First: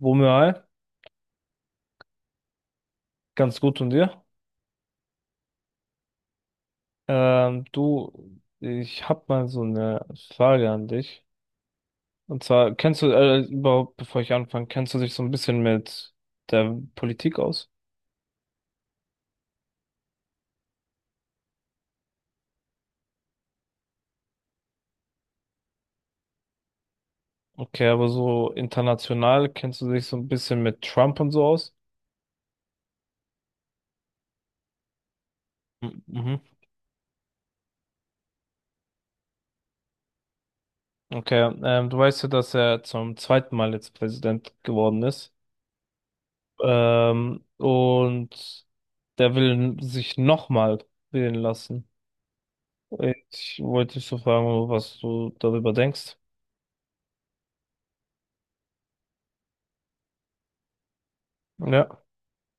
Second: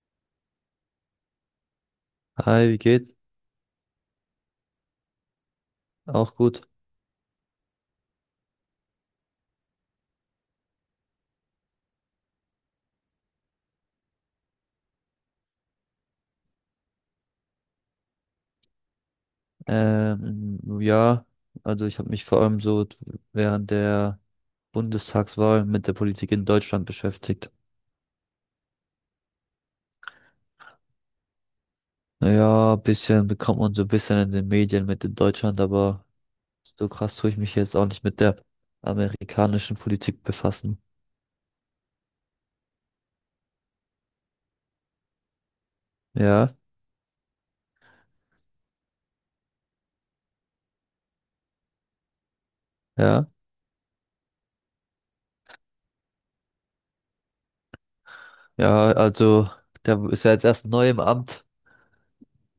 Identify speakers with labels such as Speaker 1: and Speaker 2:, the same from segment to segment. Speaker 1: Womöal,
Speaker 2: Hi, wie geht's?
Speaker 1: ganz gut und dir?
Speaker 2: Auch gut.
Speaker 1: Du, ich habe mal so eine Frage an dich. Und zwar, kennst du, überhaupt, bevor ich anfange, kennst du dich so ein bisschen mit der Politik aus?
Speaker 2: Ja, also ich habe mich vor allem so während der Bundestagswahl mit der Politik in Deutschland beschäftigt.
Speaker 1: Okay, aber so international kennst du dich so ein bisschen mit Trump und so aus?
Speaker 2: Ja, ein bisschen bekommt man so ein bisschen in den Medien mit in Deutschland,
Speaker 1: Mhm,
Speaker 2: aber
Speaker 1: mhm.
Speaker 2: so krass tue ich mich jetzt auch nicht mit der amerikanischen Politik befassen.
Speaker 1: Okay, du weißt ja, dass er zum zweiten Mal jetzt Präsident geworden ist.
Speaker 2: Ja,
Speaker 1: Und der will sich nochmal wählen lassen.
Speaker 2: ja,
Speaker 1: Ich wollte dich so fragen, was du darüber denkst.
Speaker 2: ja, also der ist ja jetzt erst neu im Amt,
Speaker 1: Ja.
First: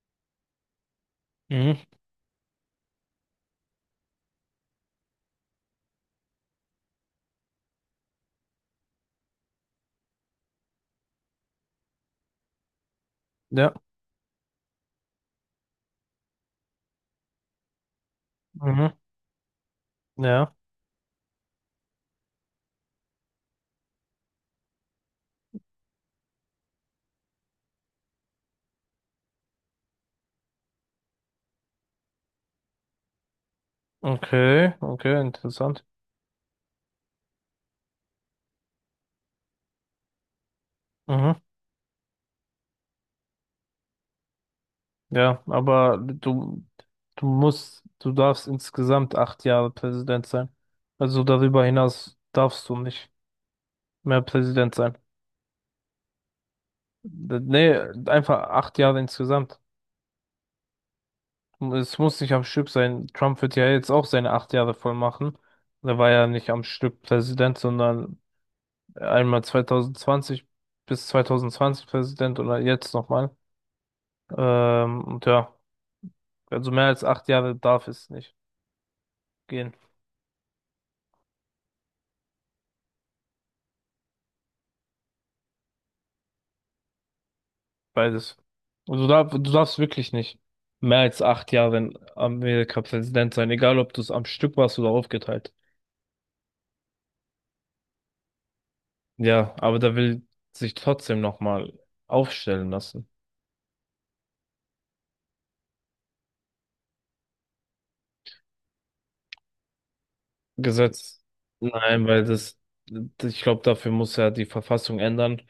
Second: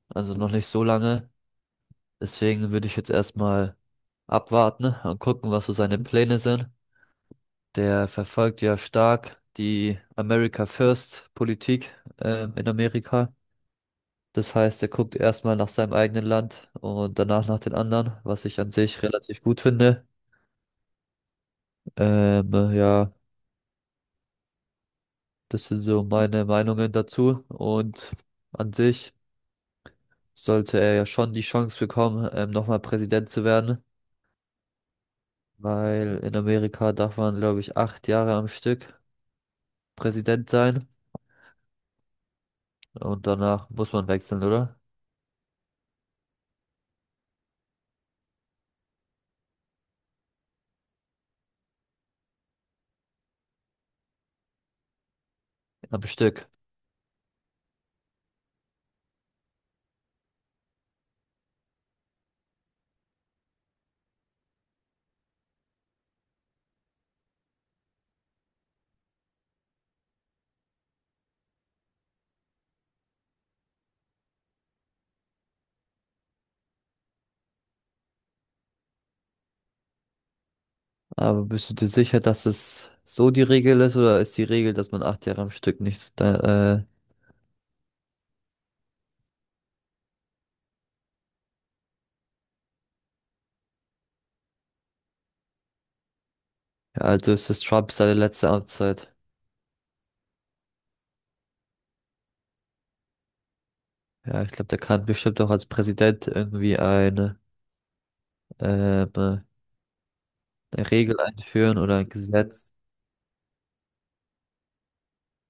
Speaker 2: also noch nicht so lange.
Speaker 1: Mhm.
Speaker 2: Deswegen würde ich jetzt erstmal abwarten und gucken, was so seine Pläne sind. Der verfolgt ja stark die America First Politik in Amerika.
Speaker 1: Ja.
Speaker 2: Das heißt, er guckt erstmal nach seinem eigenen Land und danach nach den anderen, was ich an
Speaker 1: Mhm.
Speaker 2: sich relativ gut finde.
Speaker 1: Ja.
Speaker 2: Ja, das sind so meine Meinungen dazu. Und an sich sollte er ja schon die Chance bekommen, nochmal Präsident zu werden,
Speaker 1: Okay. Okay, interessant.
Speaker 2: weil in Amerika darf man, glaube ich, 8 Jahre am Stück Präsident sein
Speaker 1: Mhm.
Speaker 2: und danach muss man wechseln, oder?
Speaker 1: Ja, aber du, du darfst insgesamt acht Jahre Präsident sein. Also darüber hinaus darfst du nicht mehr Präsident sein.
Speaker 2: Am Stück.
Speaker 1: Nee, einfach acht Jahre insgesamt. Es muss nicht am Stück sein. Trump wird ja jetzt auch seine acht Jahre voll machen. Er war ja nicht am Stück Präsident, sondern einmal 2020 bis 2020 Präsident oder jetzt nochmal. Und ja, also mehr als acht Jahre darf es nicht gehen,
Speaker 2: Aber bist du dir sicher, dass es so die Regel ist oder ist die Regel, dass man 8 Jahre am Stück nicht,
Speaker 1: beides. Also da, du darfst wirklich nicht mehr als acht Jahre in Amerika Präsident sein, egal ob du es am Stück warst oder aufgeteilt.
Speaker 2: ja, also ist es Trump seine letzte Amtszeit?
Speaker 1: Ja, aber da will sich trotzdem nochmal aufstellen lassen.
Speaker 2: Ja, ich glaube, der kann bestimmt auch als Präsident irgendwie eine Regel
Speaker 1: Gesetz.
Speaker 2: einführen oder
Speaker 1: Nein,
Speaker 2: ein
Speaker 1: weil das,
Speaker 2: Gesetz.
Speaker 1: ich glaube, dafür muss er die Verfassung ändern.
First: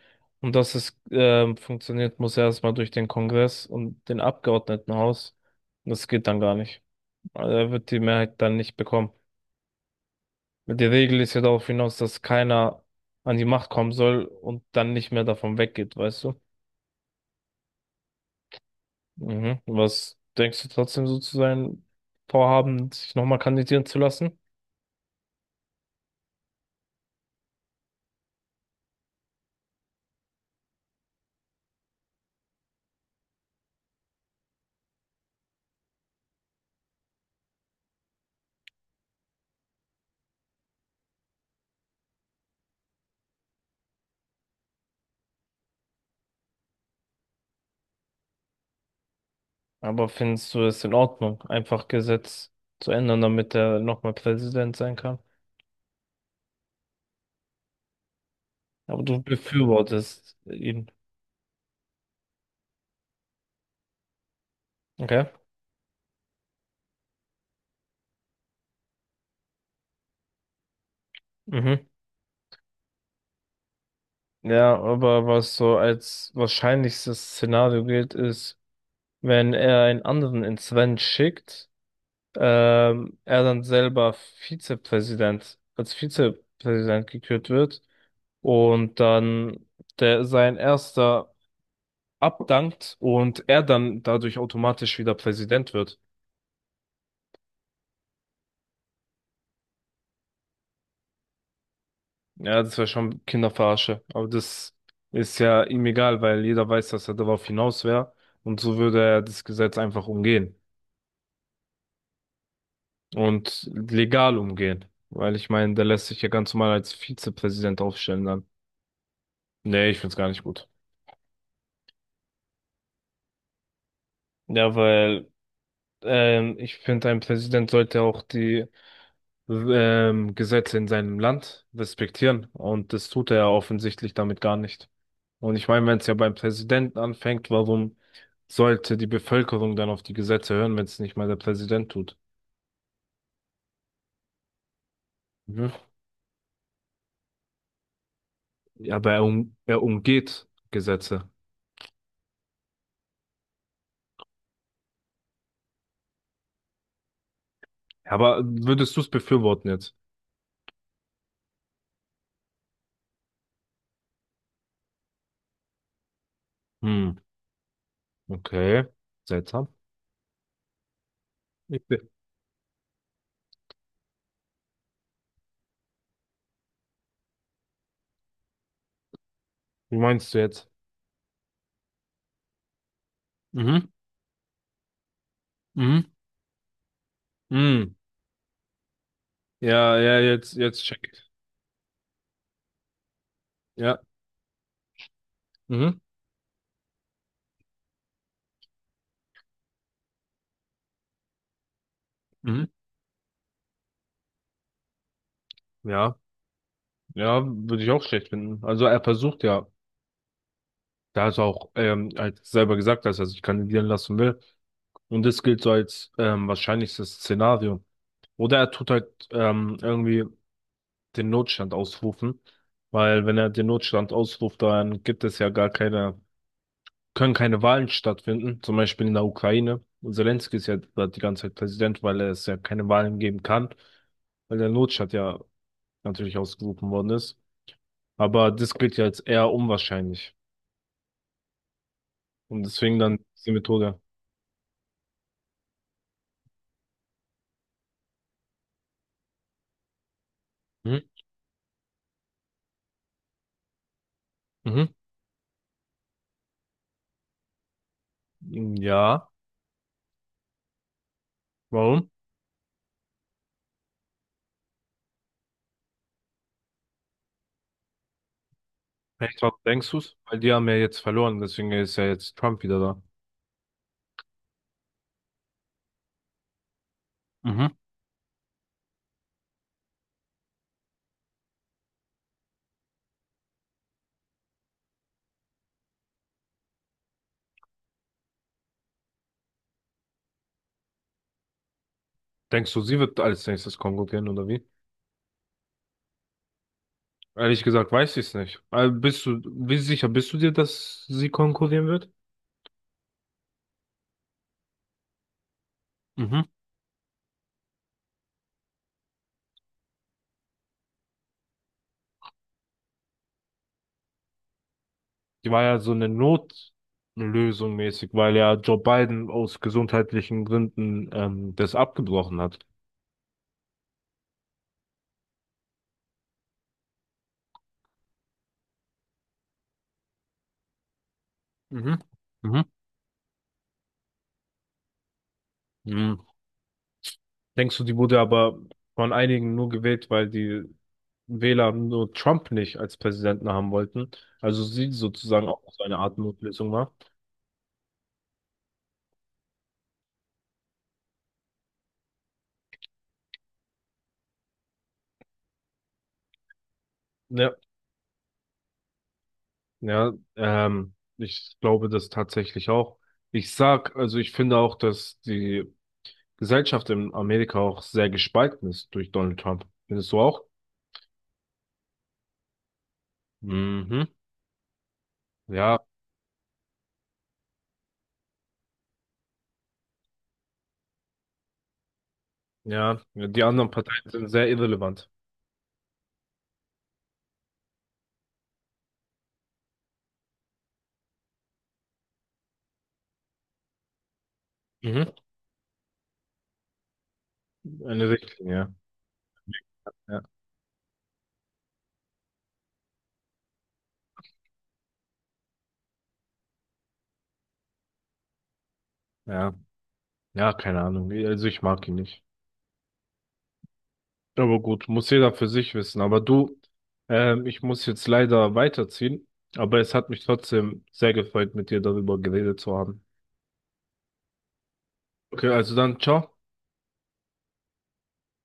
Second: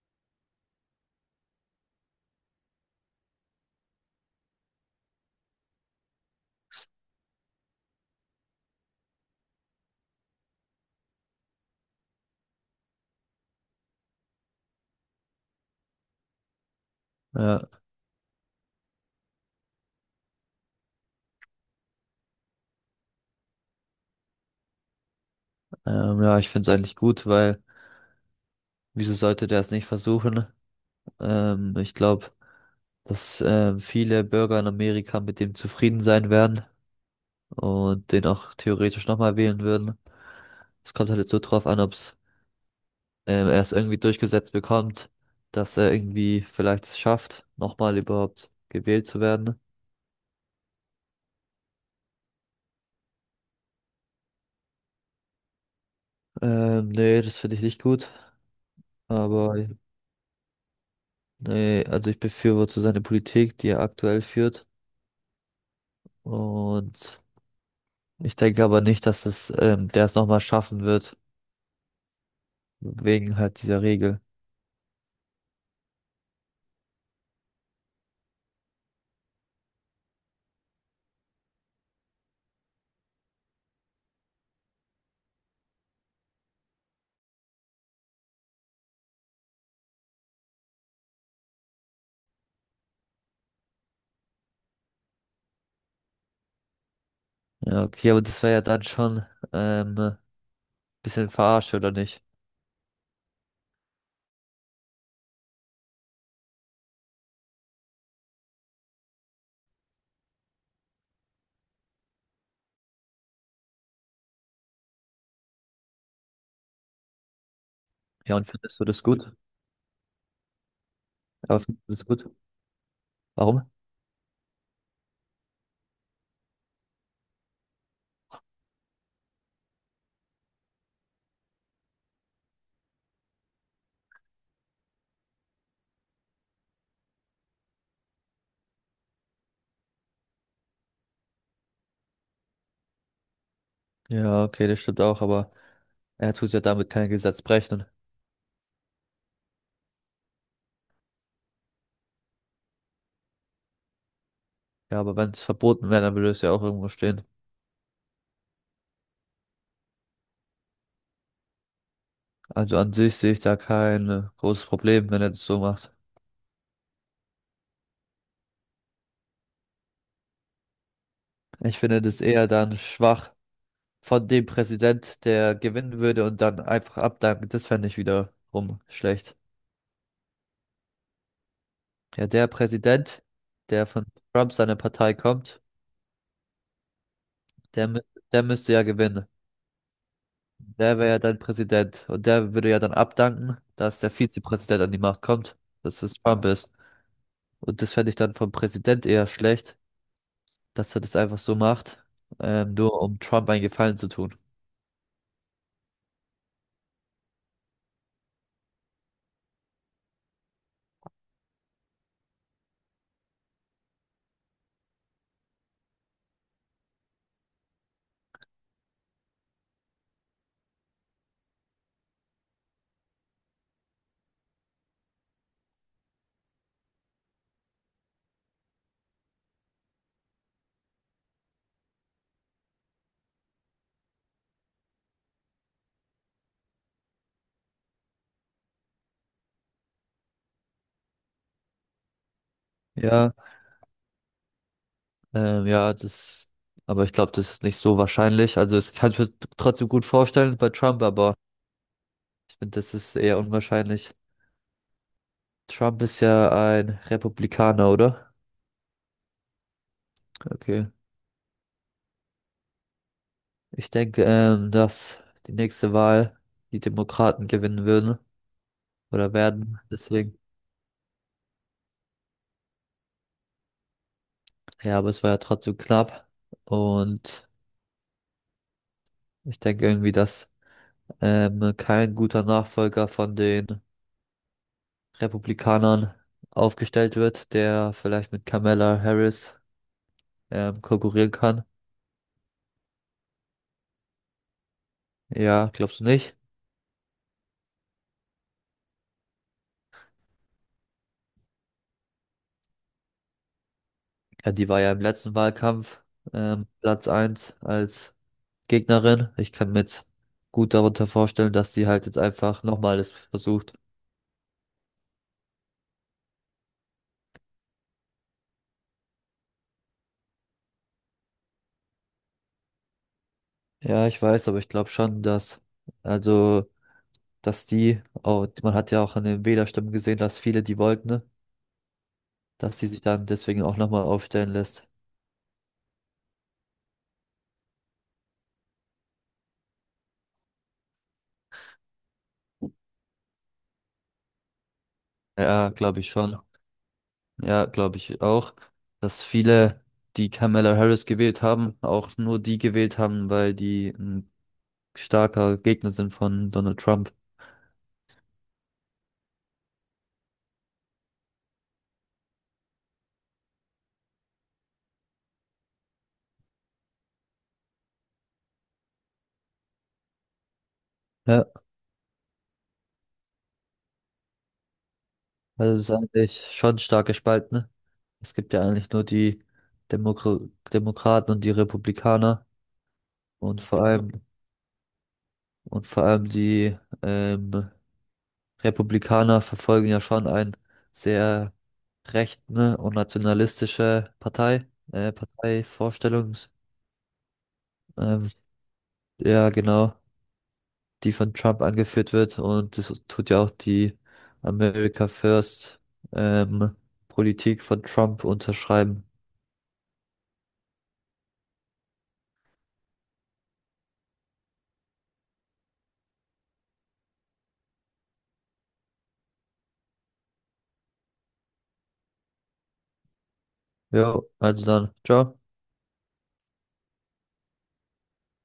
Speaker 1: Und dass es funktioniert, muss erstmal durch den Kongress und den Abgeordnetenhaus. Und das geht dann gar nicht. Also er wird die Mehrheit dann nicht bekommen. Die Regel ist ja darauf hinaus, dass keiner an die Macht kommen soll und dann nicht mehr davon weggeht, weißt du?
Speaker 2: Ja,
Speaker 1: Mhm. Was denkst du trotzdem so zu sein, Vorhaben, sich nochmal kandidieren zu lassen?
Speaker 2: ja, ich finde es eigentlich gut, weil wieso sollte der es nicht versuchen? Ich glaube, dass viele Bürger in Amerika mit dem zufrieden sein werden und den auch theoretisch nochmal wählen würden. Es kommt halt jetzt so drauf an, ob's er es irgendwie durchgesetzt bekommt, dass er irgendwie vielleicht es schafft, nochmal überhaupt gewählt zu werden.
Speaker 1: Aber findest du es in Ordnung, einfach Gesetz zu ändern, damit er nochmal Präsident sein kann?
Speaker 2: Nee, das finde ich nicht gut.
Speaker 1: Aber du
Speaker 2: Aber
Speaker 1: befürwortest ihn.
Speaker 2: nee, also ich befürworte seine Politik, die er aktuell führt.
Speaker 1: Okay.
Speaker 2: Und ich denke aber nicht, dass der es nochmal schaffen wird,
Speaker 1: Mhm.
Speaker 2: wegen halt dieser Regel.
Speaker 1: Ja, aber was so als wahrscheinlichstes Szenario gilt, ist, wenn er einen anderen ins Rennen schickt, er dann selber Vizepräsident, als Vizepräsident gekürt wird und dann der sein erster abdankt und er dann dadurch automatisch wieder Präsident wird.
Speaker 2: Ja, okay, aber das wäre ja dann schon ähm, bisschen verarscht, oder nicht?
Speaker 1: Ja, das wäre schon Kinderverarsche. Aber das ist ja ihm egal, weil jeder weiß, dass er darauf hinaus wäre. Und so würde er das Gesetz einfach umgehen. Und legal umgehen. Weil ich meine, der lässt sich ja ganz normal als Vizepräsident aufstellen
Speaker 2: Ja,
Speaker 1: dann.
Speaker 2: und findest du das gut?
Speaker 1: Nee, ich find's gar nicht gut.
Speaker 2: Aber findest du das gut? Warum?
Speaker 1: Ja, weil ich finde, ein Präsident sollte auch die Gesetze in seinem Land respektieren. Und das tut er ja offensichtlich damit gar nicht. Und ich meine, wenn es ja beim Präsidenten anfängt, warum sollte die Bevölkerung dann auf die Gesetze hören, wenn es nicht mal der Präsident tut?
Speaker 2: Ja, okay, das stimmt auch, aber
Speaker 1: Mhm.
Speaker 2: er tut ja damit kein Gesetz brechen.
Speaker 1: Ja, aber er umgeht Gesetze.
Speaker 2: Ja, aber wenn es verboten wäre, dann würde es ja auch irgendwo stehen.
Speaker 1: Aber würdest du es befürworten jetzt?
Speaker 2: Also an sich sehe ich da kein großes Problem, wenn er das so macht.
Speaker 1: Hm, okay. Seltsam.
Speaker 2: Ich
Speaker 1: Ich
Speaker 2: finde
Speaker 1: be-
Speaker 2: das eher dann schwach von dem Präsident, der gewinnen würde und dann einfach abdanken. Das fände ich wiederum schlecht.
Speaker 1: Wie meinst du jetzt?
Speaker 2: Ja, der Präsident, der
Speaker 1: Mhm,
Speaker 2: von Trump seiner Partei kommt,
Speaker 1: mhm,
Speaker 2: der,
Speaker 1: mhm.
Speaker 2: mü- der müsste ja gewinnen.
Speaker 1: Ja, ja, jetzt
Speaker 2: Der
Speaker 1: check
Speaker 2: wäre ja
Speaker 1: ich.
Speaker 2: dann Präsident und der würde ja dann abdanken, dass
Speaker 1: Ja,
Speaker 2: der Vizepräsident an die Macht kommt,
Speaker 1: mhm,
Speaker 2: dass es Trump ist. Und das fände ich dann vom Präsident eher schlecht, dass er das einfach so macht,
Speaker 1: mhm.
Speaker 2: nur um Trump einen Gefallen zu tun.
Speaker 1: Ja. Ja, würde ich auch schlecht finden. Also er versucht ja, da ist auch halt selber gesagt, dass er sich kandidieren lassen will. Und das gilt so als wahrscheinlichstes Szenario. Oder er tut halt irgendwie den Notstand ausrufen. Weil wenn er den Notstand ausruft, dann gibt es ja gar keine, können keine Wahlen stattfinden. Zum Beispiel in der Ukraine. Und Zelensky ist ja da die ganze Zeit Präsident, weil es ja keine Wahlen geben kann. Weil der Notstand ja natürlich ausgerufen worden ist. Aber das gilt ja als eher unwahrscheinlich. Und deswegen dann
Speaker 2: Ja,
Speaker 1: diese Methode.
Speaker 2: ähm, ja, das, aber ich glaube, das ist nicht so wahrscheinlich. Also, es kann ich mir trotzdem gut vorstellen bei Trump,
Speaker 1: Mhm.
Speaker 2: aber ich finde, das ist eher unwahrscheinlich.
Speaker 1: Mhm.
Speaker 2: Trump ist ja ein Republikaner, oder?
Speaker 1: Ja,
Speaker 2: Okay.
Speaker 1: warum?
Speaker 2: Ich denke, dass die nächste Wahl die Demokraten gewinnen würden oder
Speaker 1: Perfekt. Warum
Speaker 2: werden.
Speaker 1: denkst du's?
Speaker 2: Deswegen,
Speaker 1: Weil die haben ja jetzt verloren, deswegen ist ja jetzt Trump wieder da.
Speaker 2: ja, aber es war ja trotzdem knapp. Und
Speaker 1: Mhm.
Speaker 2: ich denke irgendwie, dass kein guter Nachfolger von den Republikanern aufgestellt wird, der vielleicht mit Kamala Harris konkurrieren kann.
Speaker 1: Denkst du, sie wird als nächstes konkurrieren oder wie?
Speaker 2: Ja, glaubst du nicht?
Speaker 1: Ehrlich gesagt weiß ich es nicht. Also bist du, wie sicher bist du dir, dass sie konkurrieren wird?
Speaker 2: Ja, die war ja im letzten Wahlkampf
Speaker 1: Mhm.
Speaker 2: Platz 1 als Gegnerin. Ich kann mir jetzt gut darunter vorstellen, dass sie halt jetzt einfach nochmal es versucht.
Speaker 1: Die war ja so eine Notlösung mäßig, weil ja Joe Biden aus gesundheitlichen Gründen das abgebrochen hat.
Speaker 2: Ja, ich weiß, aber ich glaube schon, also, dass man hat ja auch an den Wählerstimmen gesehen, dass viele die wollten, ne?
Speaker 1: Mhm. Mhm.
Speaker 2: Dass sie sich dann deswegen auch nochmal aufstellen lässt.
Speaker 1: Mhm. Denkst du, die wurde aber von einigen nur gewählt, weil die Wähler nur Trump nicht als Präsidenten haben wollten. Also sie sozusagen auch
Speaker 2: Ja,
Speaker 1: so eine
Speaker 2: glaube ich
Speaker 1: Art
Speaker 2: schon.
Speaker 1: Notlösung war.
Speaker 2: Ja, glaube ich auch, dass viele, die Kamala Harris gewählt haben, auch nur die gewählt haben, weil die ein starker Gegner sind von Donald Trump.
Speaker 1: Ja, ja, ich glaube das tatsächlich auch. Ich sag, also ich finde auch, dass die Gesellschaft in Amerika auch sehr gespalten ist durch Donald Trump. Findest du auch?
Speaker 2: Ja,
Speaker 1: Mhm.
Speaker 2: also
Speaker 1: Ja,
Speaker 2: es ist eigentlich schon stark gespalten, ne? Es gibt ja eigentlich nur die Demokra Demokraten und die Republikaner
Speaker 1: ja, die
Speaker 2: und
Speaker 1: anderen
Speaker 2: vor Ja.
Speaker 1: Parteien
Speaker 2: allem
Speaker 1: sind sehr irrelevant.
Speaker 2: und vor allem die ähm, Republikaner verfolgen ja schon ein sehr rechten und nationalistische
Speaker 1: Mhm.
Speaker 2: Parteivorstellung.
Speaker 1: Eine Richtlinie.
Speaker 2: Ja genau,
Speaker 1: Ja. Ja,
Speaker 2: die von Trump angeführt wird und das tut ja auch die America First ähm, Politik von Trump unterschreiben.
Speaker 1: ja, ja, keine Ahnung. Also ich mag ihn nicht. Aber gut, muss jeder für sich wissen. Aber du, ich muss jetzt leider weiterziehen. Aber es hat mich trotzdem sehr gefreut, mit dir darüber geredet zu haben.
Speaker 2: Ja, also dann, ciao.
Speaker 1: Okay, also dann, ciao.